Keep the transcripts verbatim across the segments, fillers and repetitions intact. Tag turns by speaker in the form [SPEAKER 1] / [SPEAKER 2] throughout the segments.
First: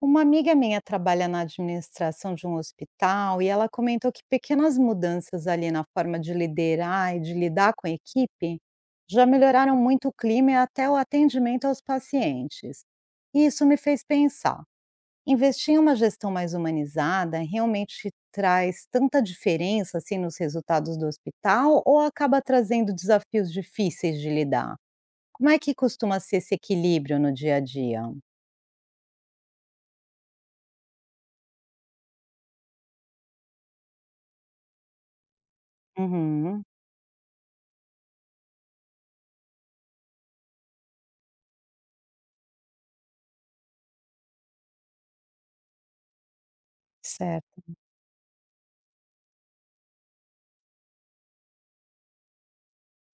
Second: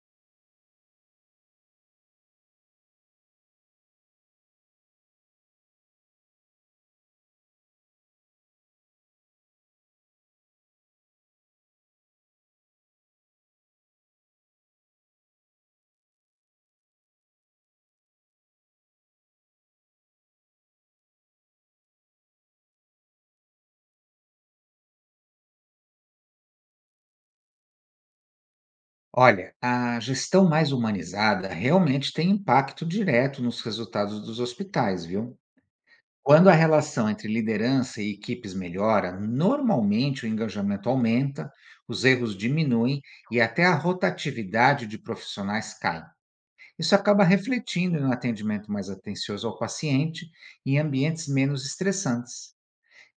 [SPEAKER 1] Uma amiga minha trabalha na administração de um hospital e ela comentou que pequenas mudanças ali na forma de liderar e de lidar com a equipe já melhoraram muito o clima e até o atendimento aos pacientes. E isso me fez pensar: investir em uma gestão mais humanizada realmente traz tanta diferença assim nos resultados do hospital ou acaba trazendo desafios difíceis de lidar? Como é que costuma ser esse equilíbrio no dia a dia?
[SPEAKER 2] Olha, a gestão mais humanizada realmente tem impacto direto nos resultados dos hospitais, viu? Quando a
[SPEAKER 1] Uhum,
[SPEAKER 2] relação entre liderança e equipes melhora, normalmente o engajamento aumenta, os erros diminuem e até a rotatividade de profissionais cai. Isso acaba
[SPEAKER 1] certo.
[SPEAKER 2] refletindo em um atendimento mais atencioso ao paciente e em ambientes menos estressantes.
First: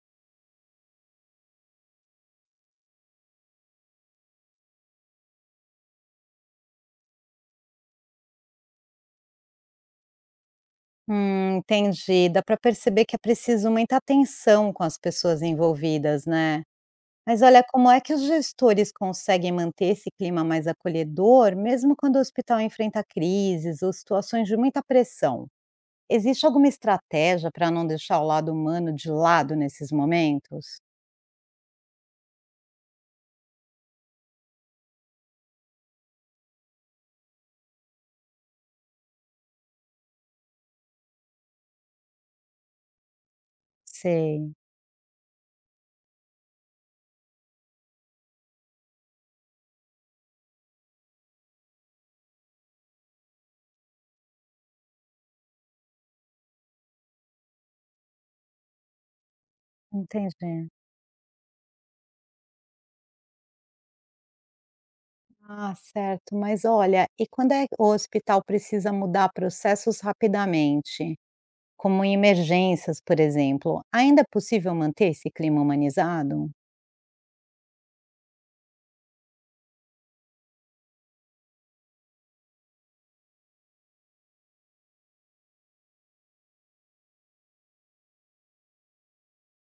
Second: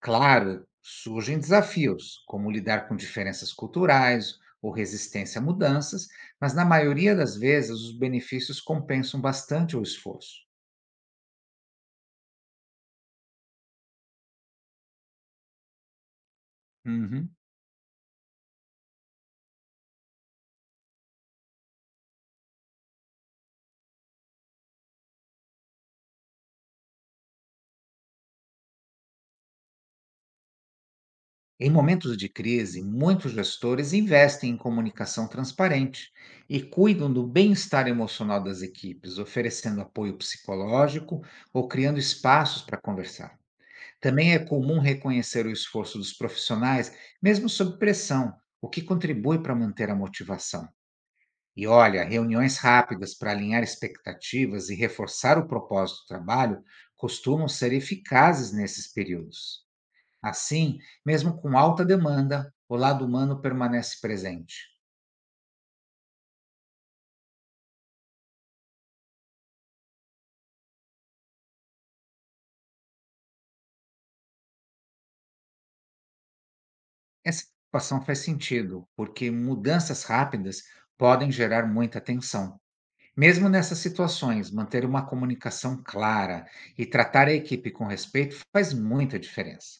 [SPEAKER 2] Claro, surgem desafios, como lidar com diferenças culturais ou resistência a mudanças, mas na maioria das vezes os benefícios compensam bastante o esforço.
[SPEAKER 1] Hum, entendi. Dá para perceber que é preciso muita atenção com as pessoas envolvidas, né?
[SPEAKER 2] Uhum.
[SPEAKER 1] Mas olha, como é que os gestores conseguem manter esse clima mais acolhedor, mesmo quando o hospital enfrenta crises ou situações de muita pressão? Existe alguma estratégia para não deixar o lado humano de lado nesses momentos?
[SPEAKER 2] Em momentos de crise, muitos gestores investem em comunicação transparente e cuidam do bem-estar emocional das equipes, oferecendo apoio psicológico ou criando espaços para conversar. Também é
[SPEAKER 1] Sei,
[SPEAKER 2] comum reconhecer o esforço dos profissionais, mesmo sob pressão, o que contribui para manter a motivação. E olha, reuniões rápidas para alinhar expectativas e reforçar o propósito do trabalho costumam ser eficazes nesses períodos.
[SPEAKER 1] entendi.
[SPEAKER 2] Assim, mesmo com alta demanda, o lado humano permanece presente.
[SPEAKER 1] Ah, certo. Mas olha, e quando é- o hospital precisa mudar processos rapidamente? Como em emergências, por exemplo, ainda é possível manter esse clima humanizado?
[SPEAKER 2] Essa preocupação faz sentido, porque mudanças rápidas podem gerar muita tensão. Mesmo nessas situações, manter uma comunicação clara e tratar a equipe com respeito faz muita diferença.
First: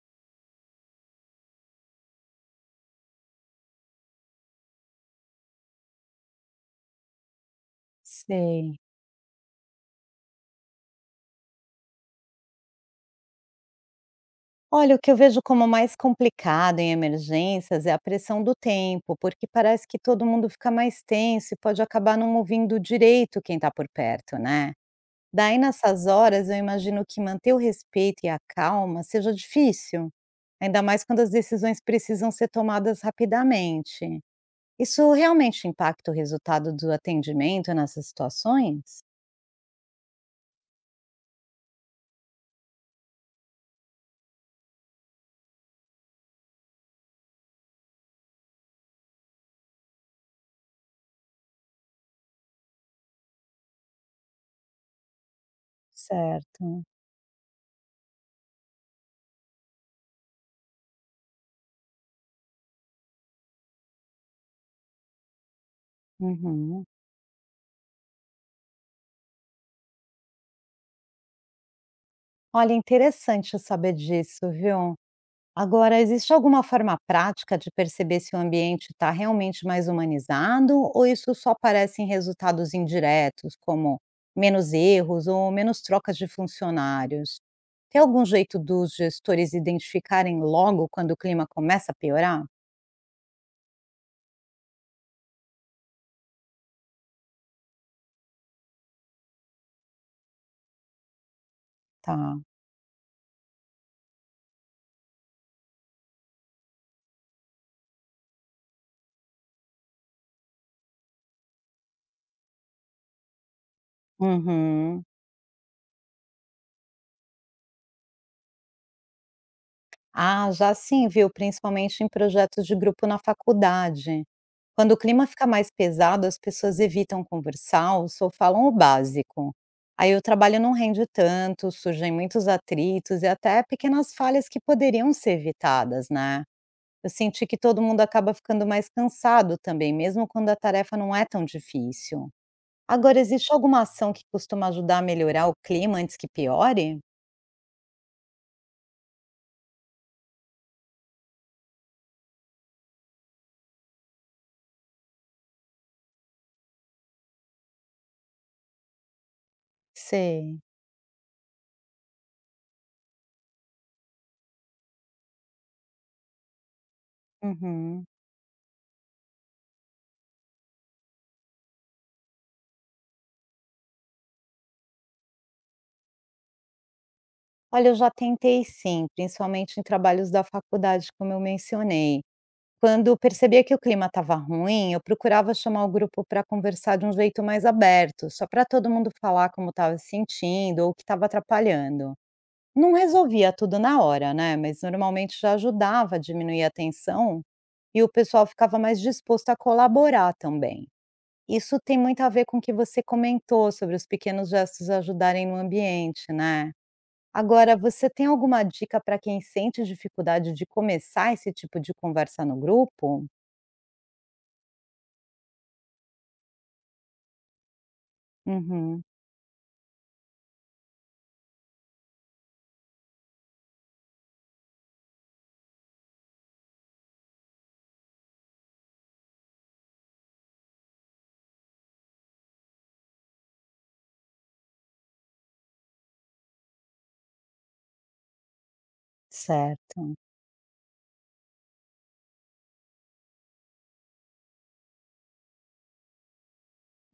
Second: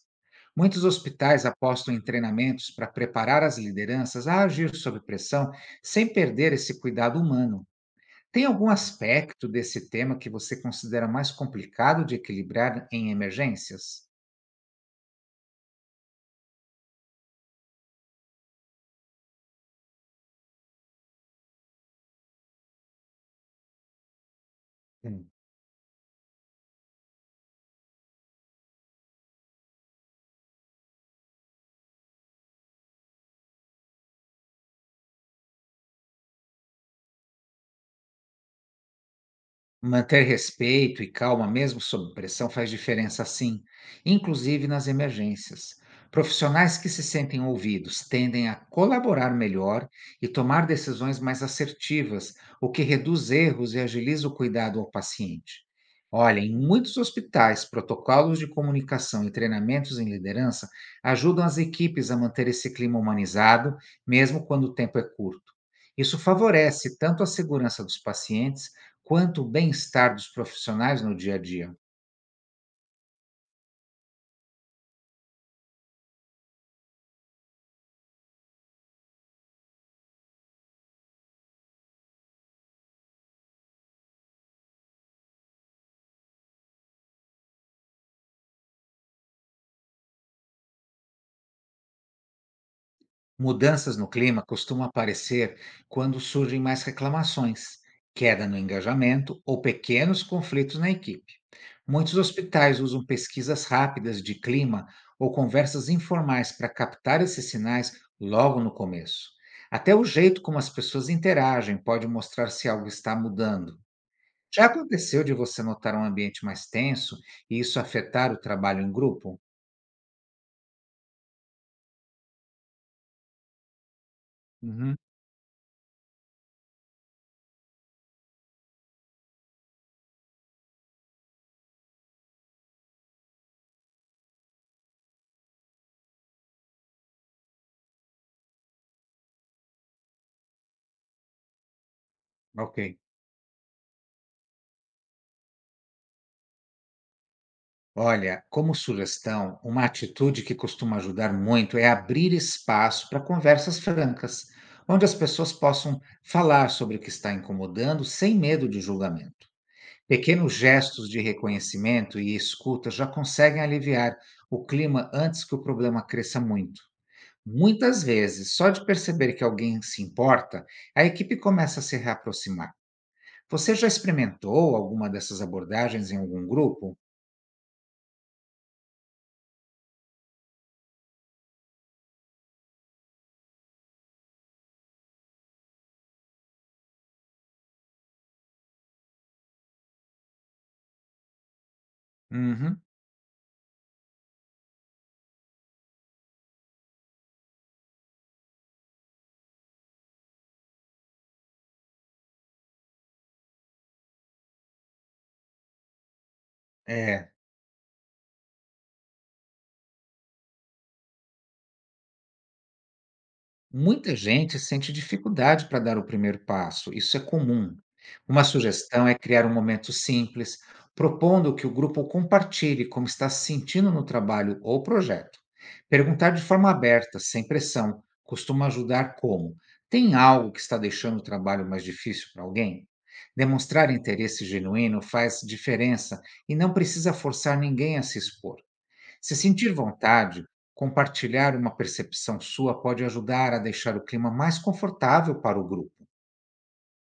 [SPEAKER 2] Muitos hospitais apostam em treinamentos para preparar as lideranças a agir sob pressão sem perder esse cuidado humano. Tem algum
[SPEAKER 1] Sei.
[SPEAKER 2] aspecto desse tema que você considera mais complicado de equilibrar em emergências?
[SPEAKER 1] Olha, o que eu vejo como mais complicado em emergências é a pressão do tempo, porque parece que todo mundo fica mais tenso e pode acabar não ouvindo direito quem está por perto, né? Daí, nessas horas, eu imagino que manter o respeito e a calma seja difícil, ainda mais quando as decisões precisam ser tomadas rapidamente. Isso realmente impacta o resultado do atendimento nessas situações?
[SPEAKER 2] Manter respeito e calma, mesmo sob pressão, faz diferença sim, inclusive nas emergências. Profissionais que se sentem ouvidos tendem a colaborar melhor e tomar decisões mais assertivas, o que reduz erros e agiliza o cuidado ao paciente. Olha, em
[SPEAKER 1] Certo.
[SPEAKER 2] muitos hospitais, protocolos de comunicação e treinamentos em liderança ajudam as equipes a manter esse clima humanizado, mesmo quando o tempo é curto. Isso
[SPEAKER 1] Uhum.
[SPEAKER 2] favorece tanto a segurança dos pacientes quanto o bem-estar dos profissionais no dia a dia.
[SPEAKER 1] Olha, interessante saber disso, viu. Agora, existe alguma forma prática de perceber se o ambiente está realmente mais humanizado ou isso só aparece em resultados indiretos, como menos erros ou menos trocas de funcionários? Tem algum jeito dos gestores identificarem logo quando o clima começa a piorar?
[SPEAKER 2] Mudanças no clima costumam aparecer quando surgem mais reclamações, queda no engajamento ou pequenos conflitos na equipe. Muitos
[SPEAKER 1] Tá.
[SPEAKER 2] hospitais usam pesquisas rápidas de clima ou conversas informais para captar esses sinais logo no começo. Até o jeito como as pessoas interagem pode mostrar se algo está mudando. Já
[SPEAKER 1] Uhum.
[SPEAKER 2] aconteceu de você notar um ambiente mais tenso e isso afetar o trabalho em grupo?
[SPEAKER 1] Ah, já sim, viu? Principalmente em projetos de grupo na faculdade. Quando o
[SPEAKER 2] Uhum,
[SPEAKER 1] clima fica mais pesado, as pessoas evitam conversar ou só falam o básico. Aí o trabalho não rende tanto, surgem muitos atritos e até pequenas falhas que poderiam ser evitadas, né? Eu senti que todo mundo acaba ficando mais cansado também, mesmo quando a tarefa não é tão difícil.
[SPEAKER 2] ok.
[SPEAKER 1] Agora, existe alguma ação que costuma ajudar a melhorar o clima antes que piore?
[SPEAKER 2] Olha, como sugestão, uma atitude que costuma ajudar muito é abrir espaço para conversas francas, onde as pessoas possam falar sobre o que está incomodando sem medo de julgamento. Pequenos
[SPEAKER 1] Sei.
[SPEAKER 2] gestos de reconhecimento e escuta já conseguem aliviar o clima antes que o problema cresça muito. Muitas
[SPEAKER 1] Uhum.
[SPEAKER 2] vezes, só de perceber que alguém se importa, a equipe começa a se reaproximar. Você já experimentou alguma dessas abordagens em algum grupo?
[SPEAKER 1] Olha, eu já tentei sim, principalmente em trabalhos da faculdade, como eu mencionei. Quando percebia que o clima estava ruim, eu procurava chamar o grupo para conversar de um jeito mais aberto, só para todo mundo falar como estava se sentindo ou o que estava atrapalhando.
[SPEAKER 2] Uhum,
[SPEAKER 1] Não resolvia tudo na hora, né? Mas normalmente já ajudava a diminuir a tensão e o pessoal ficava mais disposto a colaborar também. Isso tem muito a ver com o que você comentou sobre os pequenos gestos ajudarem no ambiente, né?
[SPEAKER 2] é.
[SPEAKER 1] Agora, você tem alguma dica para quem sente dificuldade de começar esse tipo de conversa no grupo?
[SPEAKER 2] Muita gente sente dificuldade para dar o primeiro passo, isso é comum. Uma
[SPEAKER 1] Uhum.
[SPEAKER 2] sugestão é criar um momento simples, propondo que o grupo compartilhe como está se sentindo no trabalho ou projeto. Perguntar de forma aberta, sem pressão, costuma ajudar como? Tem algo que está deixando o trabalho mais difícil para alguém? Demonstrar interesse genuíno faz diferença e não precisa forçar ninguém a se expor. Se sentir
[SPEAKER 1] Certo.
[SPEAKER 2] vontade, compartilhar uma percepção sua pode ajudar a deixar o clima mais confortável para o grupo.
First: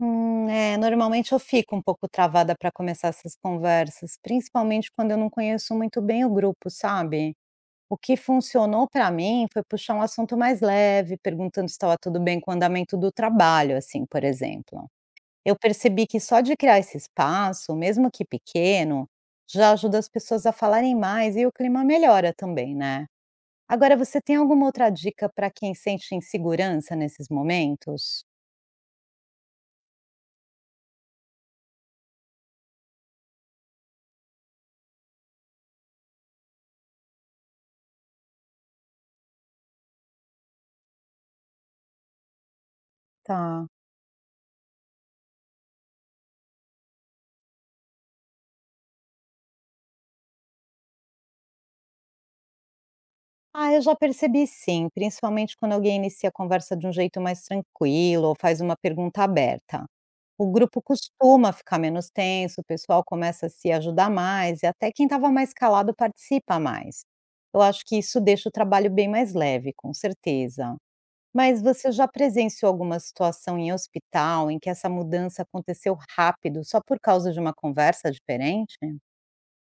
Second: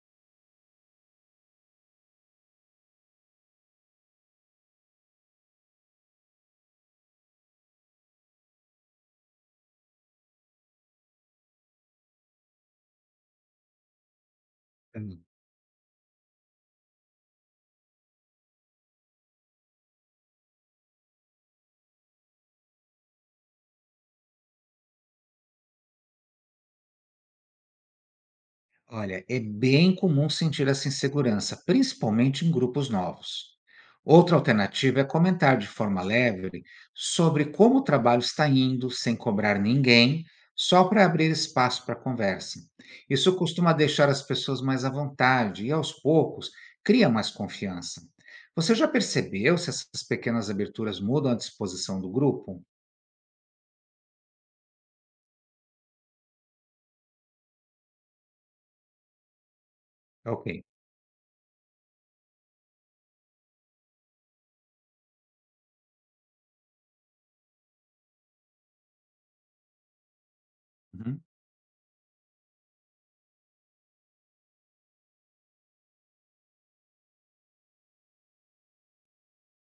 [SPEAKER 1] Hum, é, normalmente eu fico um pouco travada para começar essas conversas, principalmente quando eu não conheço muito bem o grupo, sabe? O que funcionou para mim foi puxar um assunto mais leve, perguntando se estava tudo bem com o andamento do trabalho, assim, por exemplo. Eu percebi que só de criar esse espaço, mesmo que pequeno, já ajuda as pessoas a falarem mais e o clima melhora também, né? Agora, você tem alguma outra dica para quem sente insegurança nesses momentos?
[SPEAKER 2] Olha, é bem comum sentir essa insegurança, principalmente em grupos novos. Outra alternativa é comentar de forma leve sobre como o trabalho está indo, sem cobrar ninguém, só para abrir espaço para conversa. Isso
[SPEAKER 1] Tá.
[SPEAKER 2] costuma deixar as pessoas mais à vontade e, aos poucos, cria mais confiança. Você já percebeu se essas pequenas aberturas mudam a disposição do grupo?
[SPEAKER 1] Ah, eu já percebi sim, principalmente quando alguém inicia a conversa de um jeito mais tranquilo ou faz uma pergunta aberta. O
[SPEAKER 2] Ok.
[SPEAKER 1] grupo costuma ficar menos tenso, o pessoal começa a se ajudar mais e até quem estava mais calado participa mais. Eu acho que isso deixa o trabalho bem mais leve, com certeza.
[SPEAKER 2] Uhum.
[SPEAKER 1] Mas você já presenciou alguma situação em hospital em que essa mudança aconteceu rápido só por causa de uma conversa diferente?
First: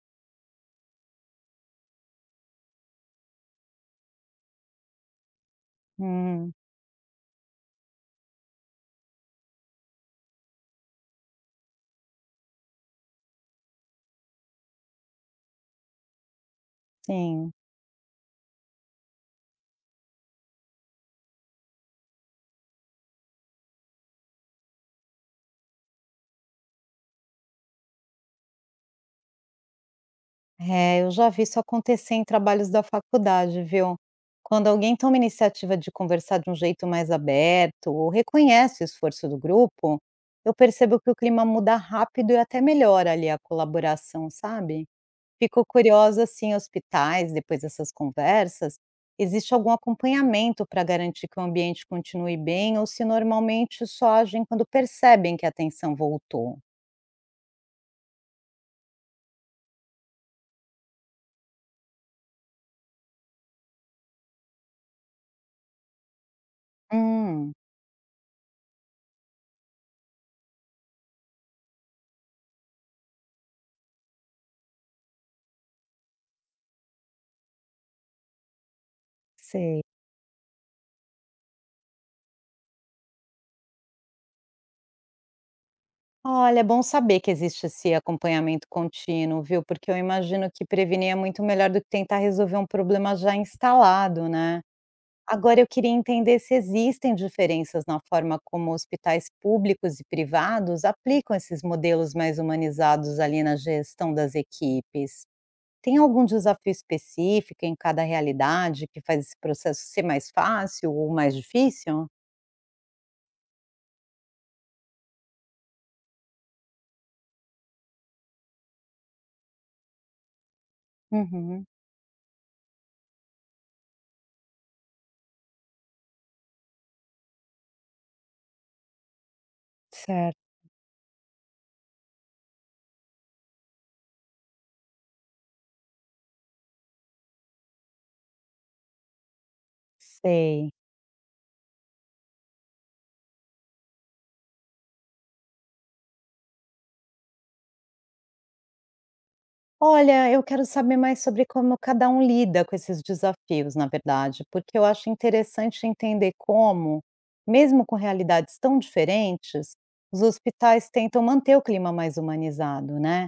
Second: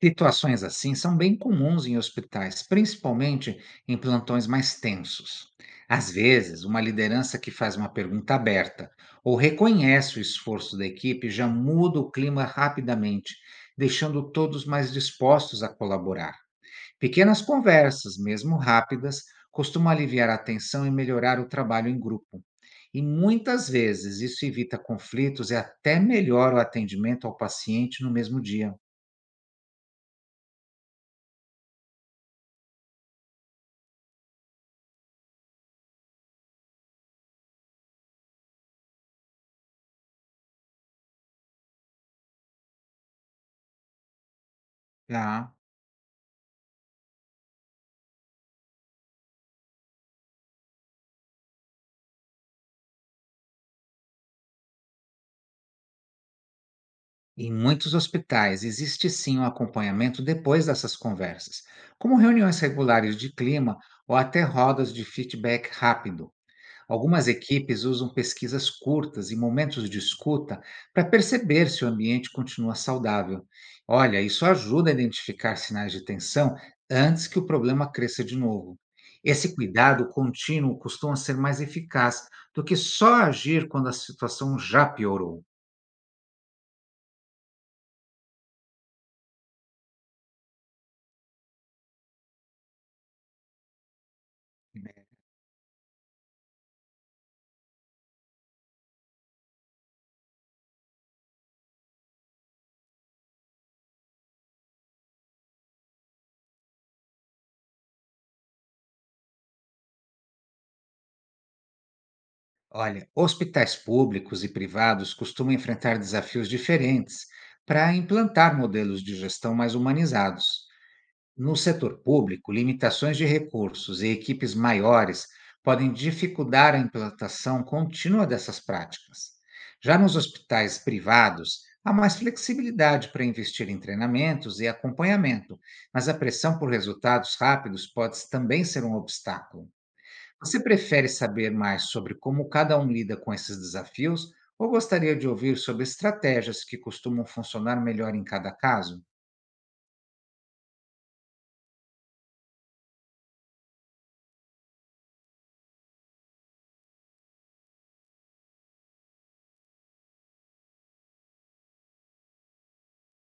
[SPEAKER 2] Situações assim são bem comuns em hospitais, principalmente em plantões mais tensos. Às
[SPEAKER 1] Hum,
[SPEAKER 2] vezes, uma liderança que faz uma pergunta aberta ou reconhece o esforço da equipe já muda o clima rapidamente, deixando todos mais dispostos a colaborar. Pequenas
[SPEAKER 1] sim.
[SPEAKER 2] conversas, mesmo rápidas, costumam aliviar a tensão e melhorar o trabalho em grupo. E muitas vezes isso evita conflitos e até melhora o atendimento ao paciente no mesmo dia.
[SPEAKER 1] É, eu já vi isso acontecer em trabalhos da faculdade, viu? Quando alguém toma iniciativa de conversar de um jeito mais aberto ou reconhece o esforço do grupo, eu percebo que o clima muda rápido e até melhora ali a colaboração, sabe?
[SPEAKER 2] Tá?
[SPEAKER 1] Fico curiosa se em hospitais, depois dessas conversas, existe algum acompanhamento para garantir que o ambiente continue bem ou se normalmente só agem quando percebem que a atenção voltou.
[SPEAKER 2] Em muitos hospitais existe sim um acompanhamento depois dessas conversas, como reuniões regulares de clima ou até rodas de feedback rápido. Algumas
[SPEAKER 1] Hum,
[SPEAKER 2] equipes usam pesquisas curtas e momentos de escuta para perceber se o ambiente continua saudável. Olha, isso ajuda a identificar sinais de tensão antes que o problema cresça de novo. Esse
[SPEAKER 1] sei.
[SPEAKER 2] cuidado contínuo costuma ser mais eficaz do que só agir quando a situação já piorou.
[SPEAKER 1] Olha, é bom saber que existe esse acompanhamento contínuo, viu? Porque eu imagino que prevenir é muito melhor do que tentar resolver um problema já instalado, né? Agora, eu queria entender se existem diferenças na forma como hospitais públicos e privados aplicam esses modelos mais humanizados ali na gestão das equipes. Tem algum desafio específico em cada realidade que faz esse processo ser mais fácil ou mais difícil?
[SPEAKER 2] Olha, hospitais públicos e privados costumam enfrentar desafios diferentes para implantar modelos de gestão mais humanizados. No
[SPEAKER 1] Uhum,
[SPEAKER 2] setor público, limitações de recursos e equipes maiores podem dificultar a implantação contínua dessas práticas. Já nos
[SPEAKER 1] certo.
[SPEAKER 2] hospitais privados, há mais flexibilidade para investir em treinamentos e acompanhamento, mas a pressão por resultados rápidos pode também ser um obstáculo. Você
[SPEAKER 1] Sei.
[SPEAKER 2] prefere saber mais sobre como cada um lida com esses desafios ou gostaria de ouvir sobre estratégias que costumam funcionar melhor em cada caso?
[SPEAKER 1] Olha, eu quero saber mais sobre como cada um lida com esses desafios, na verdade, porque eu acho interessante entender como, mesmo com realidades tão diferentes, os hospitais tentam manter o clima mais humanizado, né?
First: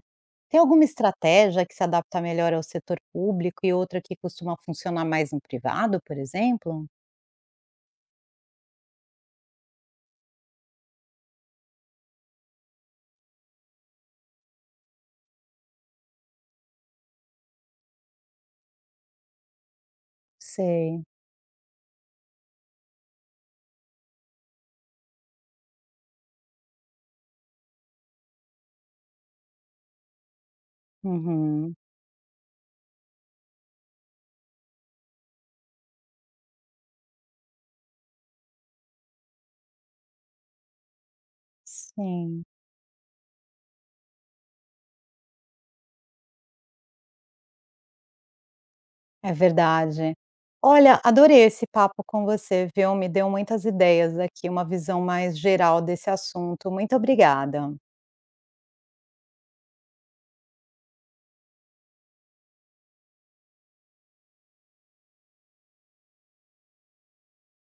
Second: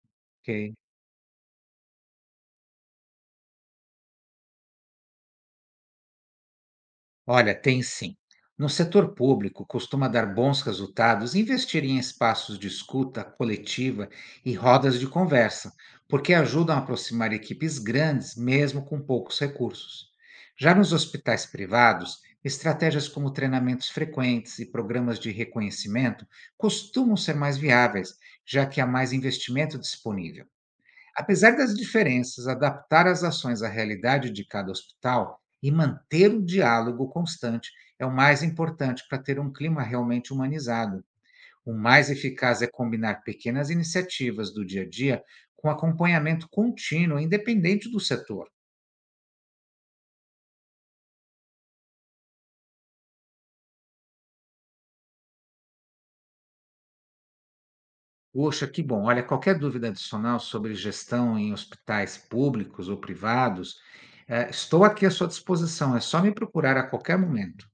[SPEAKER 1] Tem
[SPEAKER 2] Ok.
[SPEAKER 1] alguma estratégia que se adapta melhor ao setor público e outra que costuma funcionar mais no privado, por exemplo?
[SPEAKER 2] Olha, tem sim. No setor público, costuma dar bons resultados investir em espaços de escuta coletiva e rodas de conversa, porque ajudam a aproximar equipes grandes, mesmo com poucos recursos. Já nos
[SPEAKER 1] Sei.
[SPEAKER 2] hospitais privados, estratégias como treinamentos frequentes e programas de reconhecimento costumam ser mais viáveis, já que há mais investimento disponível. Apesar
[SPEAKER 1] Uhum.
[SPEAKER 2] das diferenças, adaptar as ações à realidade de cada hospital e manter o diálogo constante é o mais importante para ter um clima realmente humanizado. O mais
[SPEAKER 1] Sim.
[SPEAKER 2] eficaz é combinar pequenas iniciativas do dia a dia com acompanhamento contínuo, independente do setor.
[SPEAKER 1] É verdade. Olha, adorei esse papo com você, viu? Me deu muitas ideias aqui, uma visão mais geral desse assunto. Muito obrigada.
[SPEAKER 2] Poxa, que bom. Olha, qualquer dúvida adicional sobre gestão em hospitais públicos ou privados, eh, estou aqui à sua disposição. É só me procurar a qualquer momento.